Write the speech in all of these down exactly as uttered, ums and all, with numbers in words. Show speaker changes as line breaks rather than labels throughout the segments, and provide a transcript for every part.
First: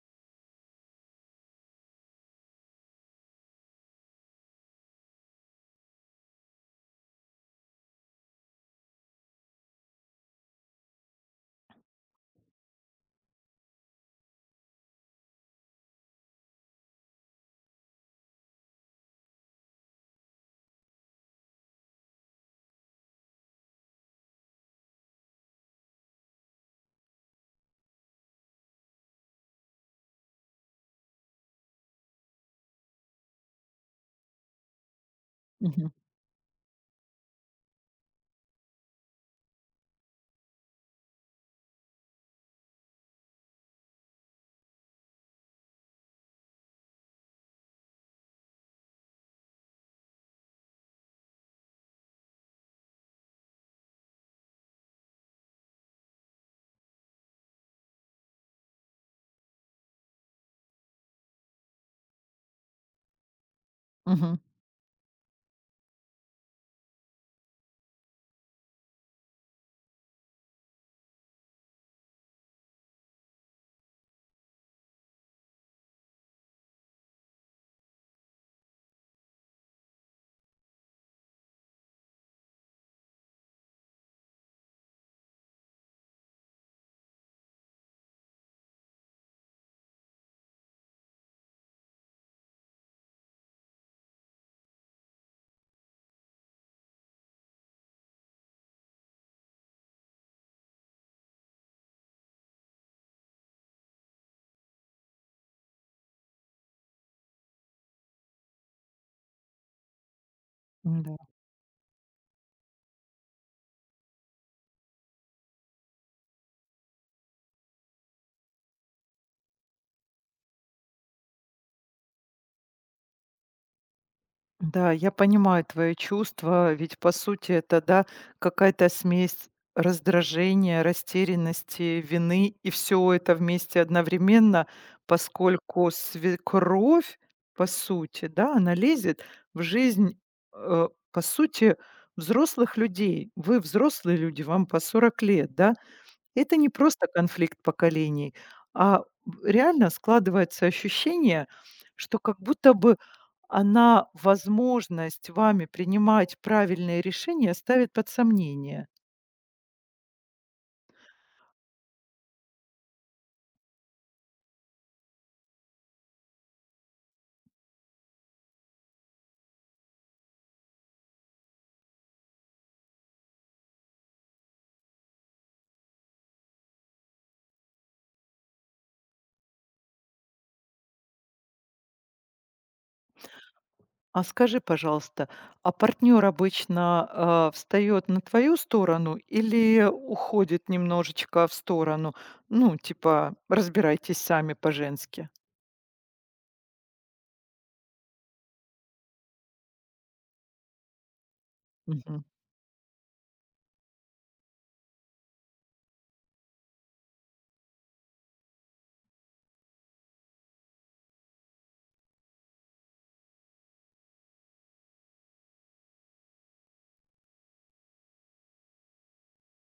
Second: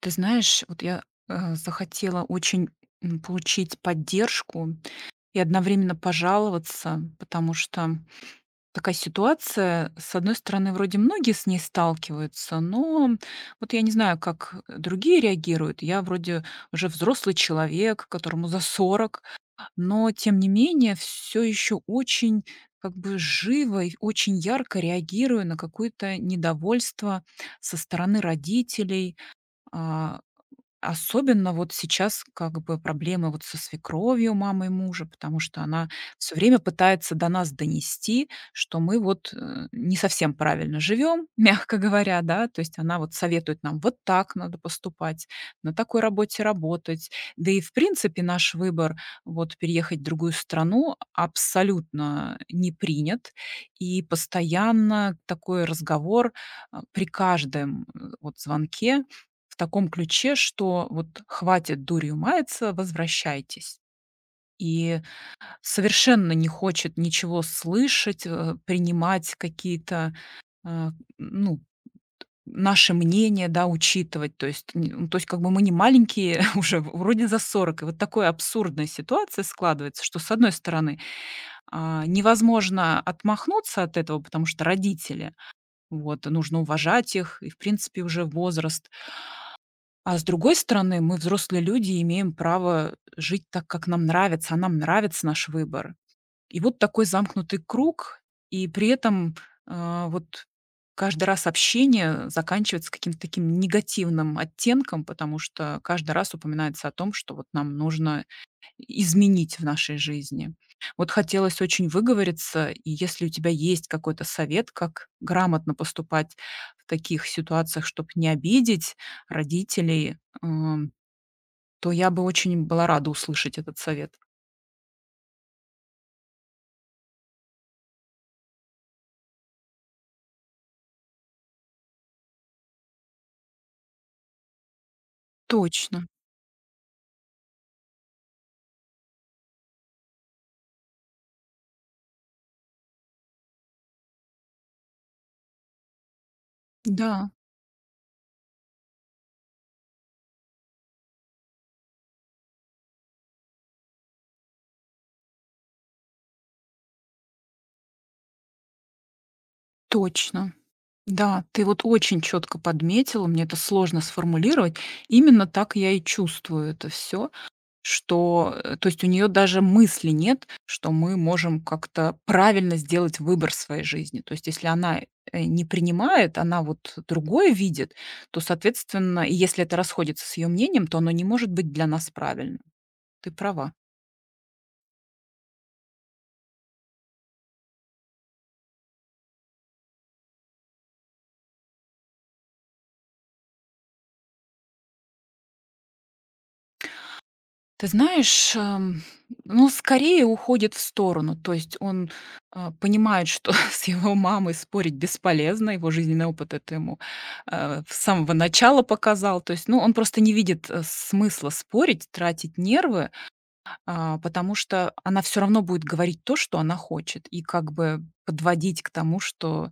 Ты знаешь, вот я, э, захотела очень, м, получить поддержку и одновременно пожаловаться, потому что такая ситуация, с одной стороны, вроде многие с ней сталкиваются, но вот я не знаю, как, э, другие реагируют. Я вроде уже взрослый человек, которому за сорок, но тем не менее все еще очень как бы живо и очень ярко реагирую на какое-то недовольство со стороны родителей, а, Особенно вот сейчас как бы проблемы вот со свекровью мамой мужа, потому что она
Мгм.
все время пытается до нас донести, что мы вот, э, не совсем правильно живем, мягко говоря, да. То есть она вот советует нам: "Вот так надо поступать, на такой работе работать". Да и в принципе наш выбор вот переехать в другую страну абсолютно не принят. И постоянно такой разговор, а, при каждом, э, вот звонке, в таком ключе, что вот хватит дурью маяться, возвращайтесь.
Мгм.
И совершенно не хочет ничего слышать, э, принимать какие-то, а, ну, наши мнения, да, учитывать. То есть, н ну, то есть как бы мы не маленькие уже, в- вроде за сорок. И вот такая абсурдная ситуация складывается, что, с одной стороны, а, невозможно отмахнуться от этого, потому что родители, вот, нужно уважать их, и, в принципе, уже возраст. А с другой стороны, мы, взрослые люди, и имеем право жить так, как нам нравится, а нам нравится наш выбор. И вот такой замкнутый круг, и при этом, а, вот каждый раз общение заканчивается каким-то таким негативным оттенком, потому что каждый раз упоминается о том, что вот нам нужно изменить в нашей жизни. Вот
Да.
хотелось очень выговориться, и если у тебя есть какой-то совет, как грамотно поступать в таких ситуациях, чтобы не обидеть родителей, ам, то я бы очень была рада услышать этот совет.
Да, я понимаю твои чувства, ведь по сути это, да, какая-то смесь раздражения, растерянности, вины и все это вместе одновременно, поскольку
Точно,
свекровь, по сути, да, она лезет в жизнь, э, по сути, взрослых людей. Вы взрослые люди, вам по сорок лет, да? Это не просто
да,
конфликт поколений, а реально складывается ощущение, что как будто бы она возможность вами принимать правильные решения ставит под сомнение.
точно. Да, ты вот очень четко подметила, мне это сложно сформулировать. Именно так я и чувствую это все. Что, э, то есть у нее даже мысли нет, что мы можем как-то правильно сделать выбор в своей жизни. То есть если она, э, не принимает, она вот другое видит, то, соответственно, и если это расходится с ее мнением, то оно не может быть для нас правильным. Ты права.
А скажи, пожалуйста, а партнер обычно, а, встаёт на твою сторону или уходит немножечко в сторону? Ну, типа: "Разбирайтесь сами по-женски".
Ты знаешь, эм, ну, скорее уходит в сторону. То есть он,
Мгм.
а, понимает, что с его мамой спорить бесполезно. Его жизненный опыт это ему, э, с самого начала показал. То есть, ну, он просто не видит, э, смысла спорить, тратить нервы, а, потому что она все равно будет говорить то, что она хочет, и как бы подводить к тому, что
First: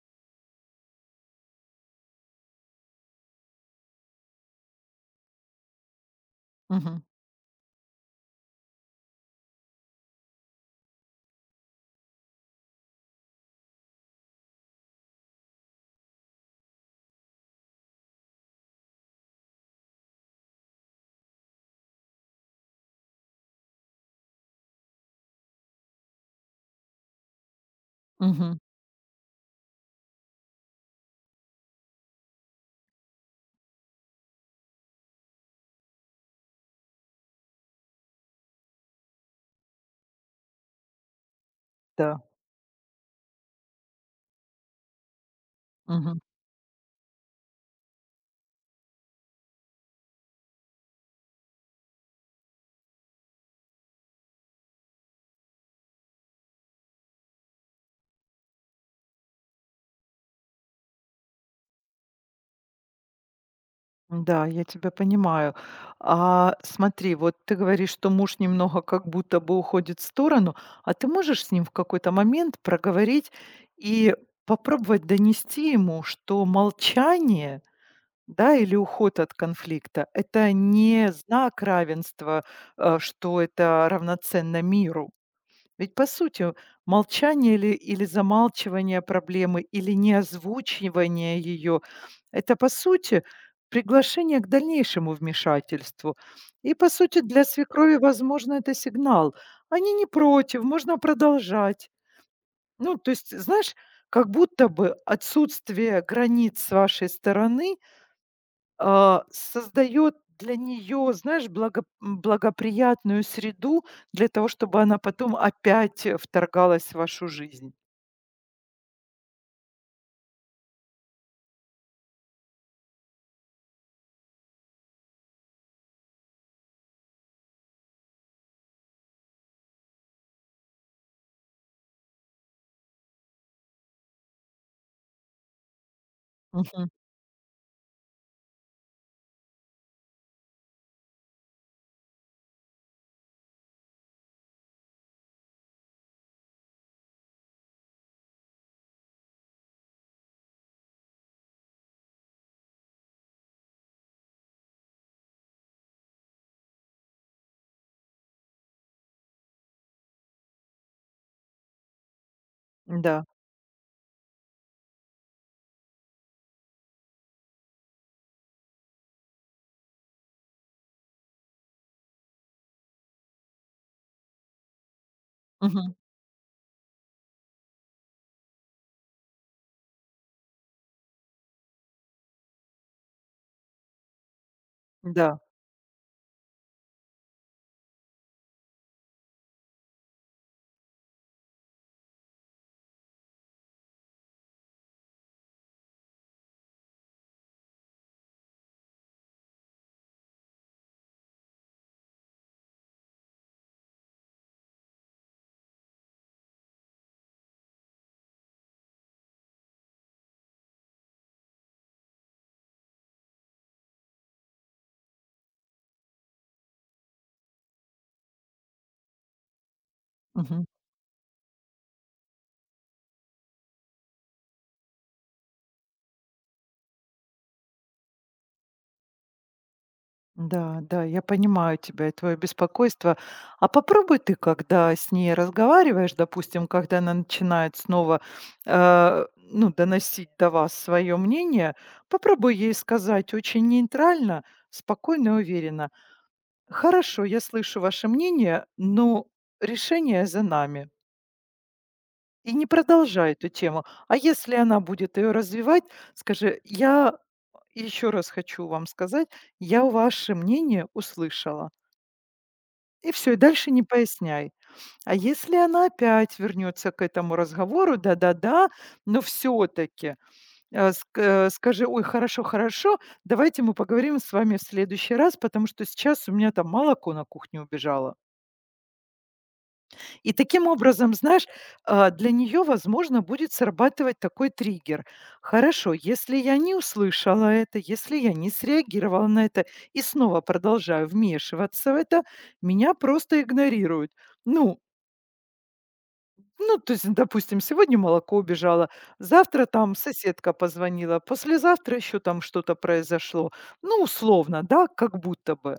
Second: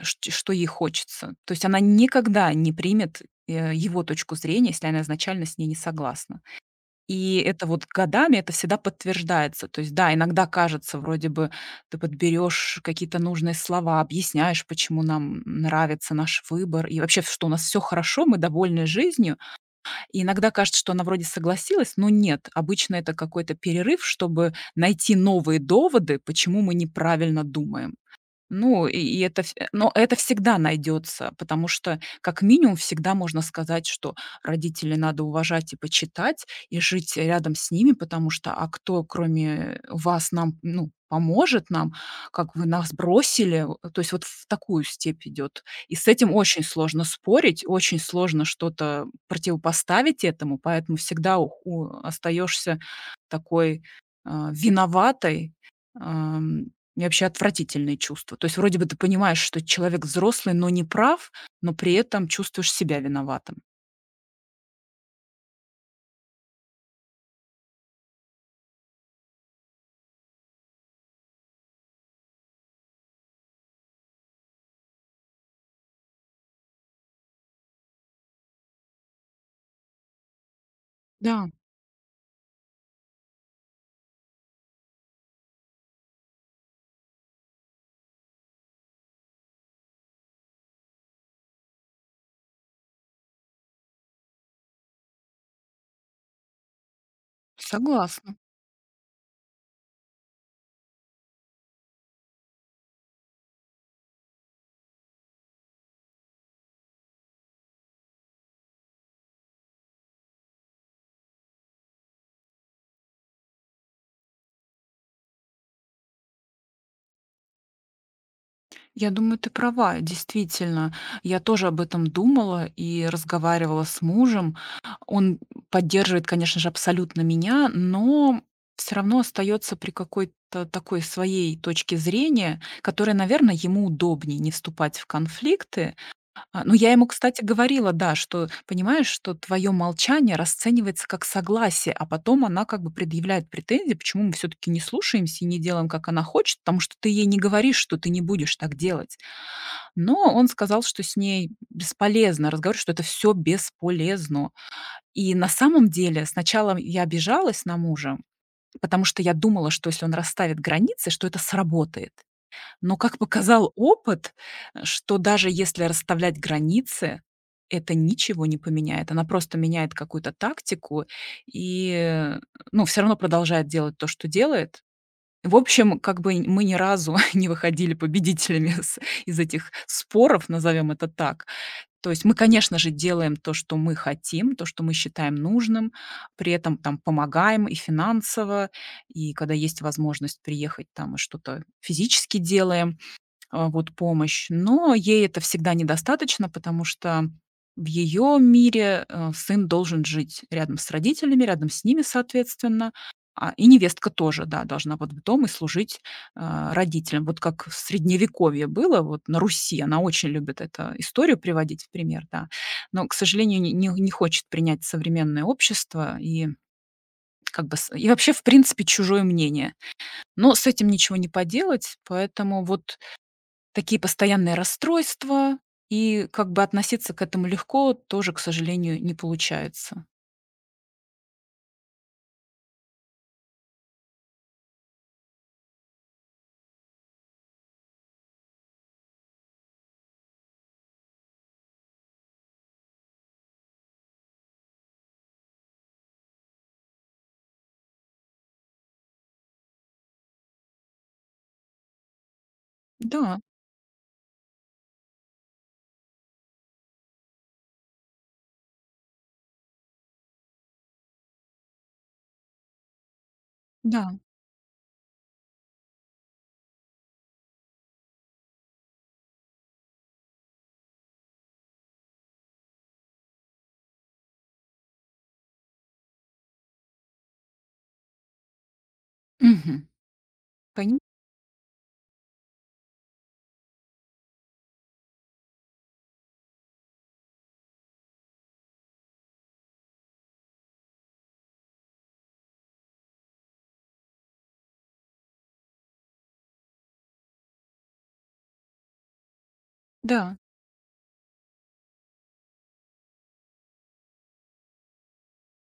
шт что ей хочется. То есть она никогда не примет, э, его точку зрения, если она изначально с ней не согласна.
Мгм.
И это вот годами, это всегда подтверждается. То есть да, иногда кажется, вроде бы ты подберешь какие-то нужные слова, объясняешь, почему нам нравится наш выбор, и вообще, что у нас все хорошо, мы довольны жизнью. И иногда кажется, что она вроде согласилась, но нет. Обычно это какой-то перерыв, чтобы найти новые доводы, почему мы неправильно думаем.
Мгм.
Ну, и и это вс но это всегда найдется, потому что, как минимум, всегда можно сказать, что родителей надо уважать и почитать, и жить рядом с ними, потому что, а кто, кроме вас, нам, ну, поможет нам,
Да.
как вы нас бросили? Э, то есть вот в такую степь идет. И с
Мгм.
этим очень сложно спорить, очень сложно что-то противопоставить этому, поэтому всегда у у остаешься такой, а, виноватой. И вообще отвратительные чувства. То есть вроде бы ты понимаешь, что человек взрослый, но не прав, но при этом чувствуешь себя виноватым.
Да, я тебя понимаю. А смотри, вот ты говоришь, что муж немного как будто бы уходит в сторону, а ты можешь с ним в какой-то момент проговорить и попробовать донести ему, что молчание, да, или уход от конфликта это не
Да,
знак равенства, э, что это равноценно миру. Ведь по сути молчание или, или замалчивание проблемы, или не озвучивание ее– это по сути приглашение к дальнейшему вмешательству. И по сути для свекрови,
согласна.
возможно, это сигнал. Они не против, можно продолжать. Ну, то есть, знаешь, как будто бы отсутствие границ с вашей стороны а, создает для нее, знаешь, благо м, благоприятную среду для того, чтобы она потом опять, э, вторгалась в вашу жизнь.
Я думаю, ты права, действительно. Я тоже об этом думала и разговаривала с мужем. Он поддерживает, конечно же, абсолютно меня, но все равно остается при какой-то такой своей точке зрения, которая, наверное, ему удобнее не вступать в конфликты. А, ну,
Мгм.
я ему, кстати, говорила, да, что понимаешь, что твое молчание расценивается как согласие, а потом она как бы предъявляет претензии, почему мы все-таки не слушаемся и не делаем, как она хочет, потому что ты ей не говоришь, что ты не будешь так делать. Но он сказал, что с ней бесполезно разговаривать, что это все бесполезно. И на самом деле сначала я обижалась на мужа, потому что я думала, что если он расставит границы, что это сработает. Но, как
Да.
показал опыт, э, что даже если расставлять границы, это ничего не поменяет. Она просто меняет какую-то тактику и, э, ну, все равно продолжает делать то, что делает. В
Мгм.
общем, как бы н мы ни разу не выходили победителями с из этих споров, назовем это так. То есть мы, конечно же, делаем то, что мы хотим, то, что мы считаем
Да.
нужным, при этом там помогаем и финансово, и когда есть возможность приехать, там и что-то физически делаем а, вот помощь, но ей это всегда недостаточно, потому что в ее мире, э, сын должен жить рядом с родителями, рядом с ними, соответственно, а, и невестка тоже, да, должна вот в дом и служить, а, родителям. Вот как в средневековье было, вот на Руси, она очень любит эту историю приводить в пример, да, но, к сожалению, не не не хочет принять современное общество и как бы с и вообще, в принципе, чужое мнение. Но
Мгм.
с этим ничего не поделать, поэтому вот такие постоянные расстройства, и как бы относиться к этому легко тоже, к сожалению, не получается.
Да, да, я понимаю тебя и твое беспокойство. А попробуй ты, когда с ней разговариваешь, допустим, когда она начинает снова, э, ну, доносить до вас свое мнение, попробуй ей сказать очень нейтрально, спокойно и уверенно. Хорошо, я слышу ваше мнение, но решение за нами. И не продолжай
Да,
эту тему. А если она будет ее развивать, скажи, я еще раз хочу вам сказать, я ваше мнение услышала. И все, и дальше не
да.
поясняй. А если она опять вернется к этому разговору, да-да-да, но все-таки скажи, ой, хорошо, хорошо, давайте мы поговорим с вами в следующий раз, потому что сейчас у меня там молоко на кухне убежало.
Мгм.
И таким
Пони
образом, знаешь, а, для нее, возможно, будет срабатывать такой триггер. Хорошо, если я не услышала это, если я не среагировала на это и снова продолжаю вмешиваться в это, меня просто игнорируют. Ну, ну, то есть, допустим, сегодня молоко убежало, завтра там
да,
соседка позвонила, послезавтра еще там что-то произошло. Ну, условно, да, как будто бы.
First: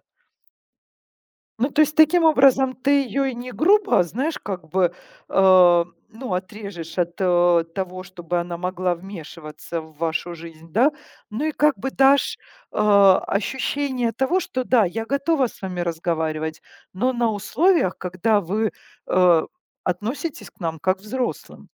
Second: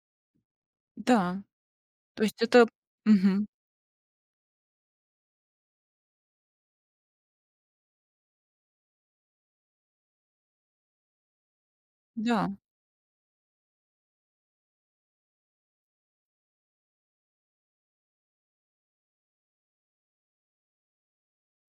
да.
Ну, то есть
То
таким
есть это.
образом ты ее и
Мгм.
не грубо, а, знаешь, как бы, э, ну, отрежешь от, э, того, чтобы она могла вмешиваться в вашу жизнь, да, ну и как бы дашь,
Да,
э, ощущение того, что да, я готова с вами разговаривать, но на условиях, когда вы, э, относитесь к нам как к взрослым.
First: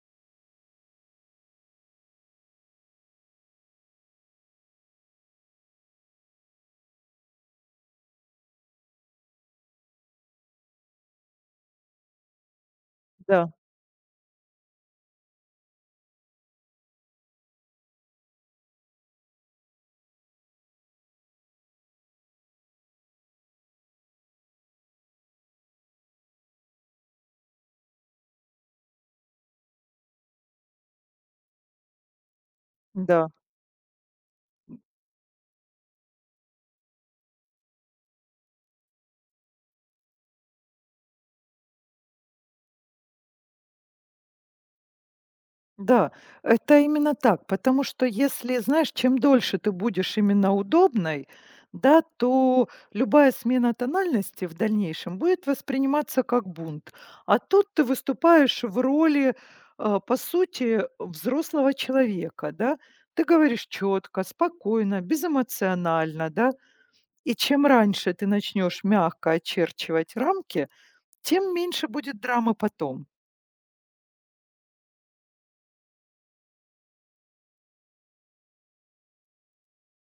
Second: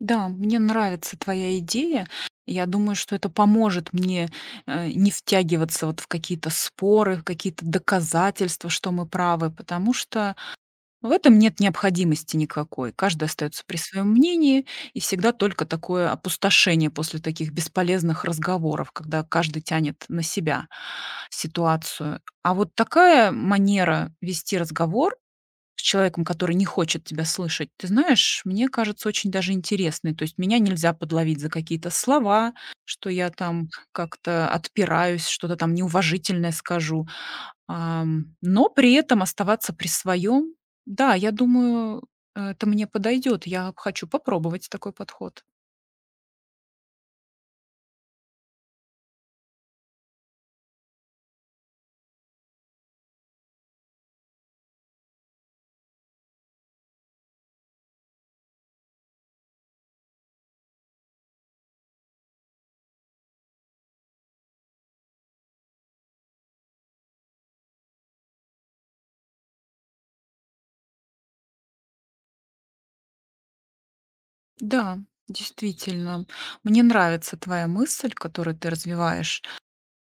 да, мне нравится твоя идея. Я думаю, что это поможет мне, э, не втягиваться вот в какие-то споры, в какие-то доказательства, что мы правы, потому что в этом нет необходимости никакой. Каждый
Да,
остается при своем мнении, и всегда только такое опустошение после таких бесполезных разговоров, когда каждый тянет на себя ситуацию. А вот такая манера вести разговор с человеком, который не хочет тебя слышать, ты знаешь, мне кажется, очень даже интересной. То есть меня нельзя подловить за какие-то слова, что
да.
я там как-то отпираюсь, что-то там неуважительное скажу. Ам, но при этом оставаться при своем. Да, я думаю, э, это мне подойдет. Я хочу попробовать такой подход.
Да, это именно так, потому что если, знаешь, чем дольше ты будешь именно удобной, да, то любая смена тональности в дальнейшем будет восприниматься как бунт. А тут ты выступаешь в роли, а, по сути, взрослого человека, да. Ты говоришь четко, спокойно, безэмоционально, да. И чем раньше ты начнешь мягко очерчивать рамки, тем меньше будет драмы потом,
Да, действительно. Мне нравится твоя мысль, которую ты развиваешь.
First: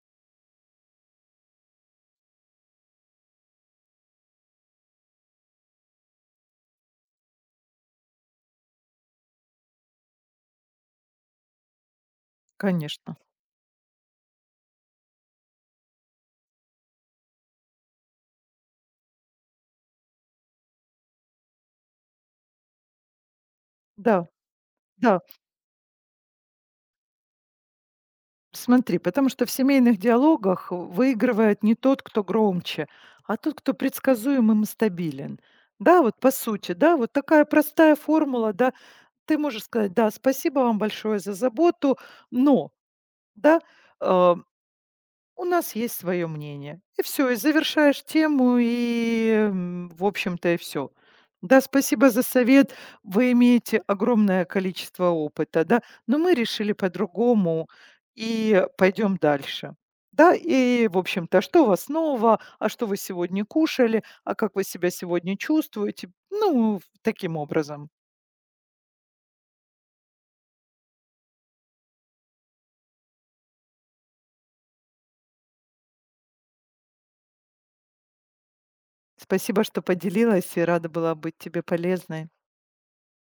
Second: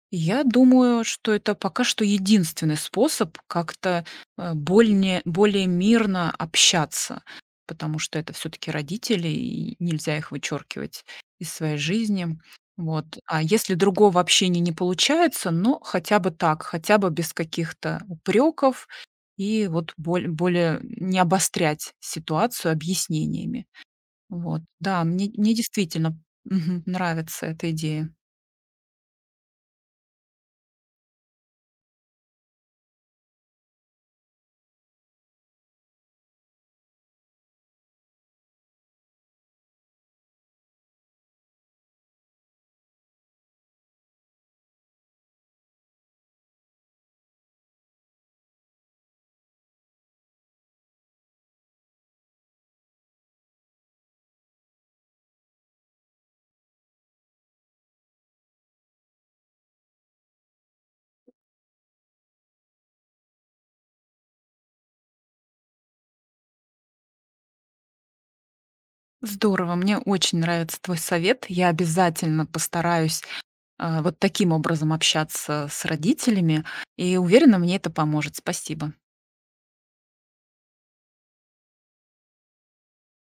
Я думаю, что это пока что единственный способ как-то, э, больне более мирно общаться, потому что это все таки родители, и нельзя их вычеркивать из своей жизни. Вот.
конечно.
А если другого общения не получается, ну, хотя бы так, хотя бы без каких-то упреков и вот боль более не обострять ситуацию объяснениями.
Да,
Вот. Да,
да.
мне мне действительно, мгм, нравится эта идея.
Смотри, потому что в семейных диалогах выигрывает не тот, кто громче, а тот, кто предсказуемым и стабилен. Да, вот по сути, да, вот такая простая формула, да, ты можешь сказать, да, спасибо вам большое за заботу, но, да, э, у нас есть свое мнение. И все, и завершаешь тему, и, м, в общем-то, и все. Да, спасибо за совет. Вы имеете огромное количество опыта, да, но мы решили по-другому и пойдем дальше. Да, и, в общем-то, что у вас нового, а что вы сегодня кушали, а как вы себя сегодня чувствуете? Ну, таким образом.
Здорово, мне очень нравится твой совет. Я обязательно постараюсь а, вот таким образом общаться с родителями, и уверена, мне это поможет. Спасибо.
Спасибо, что поделилась, и рада была быть тебе полезной.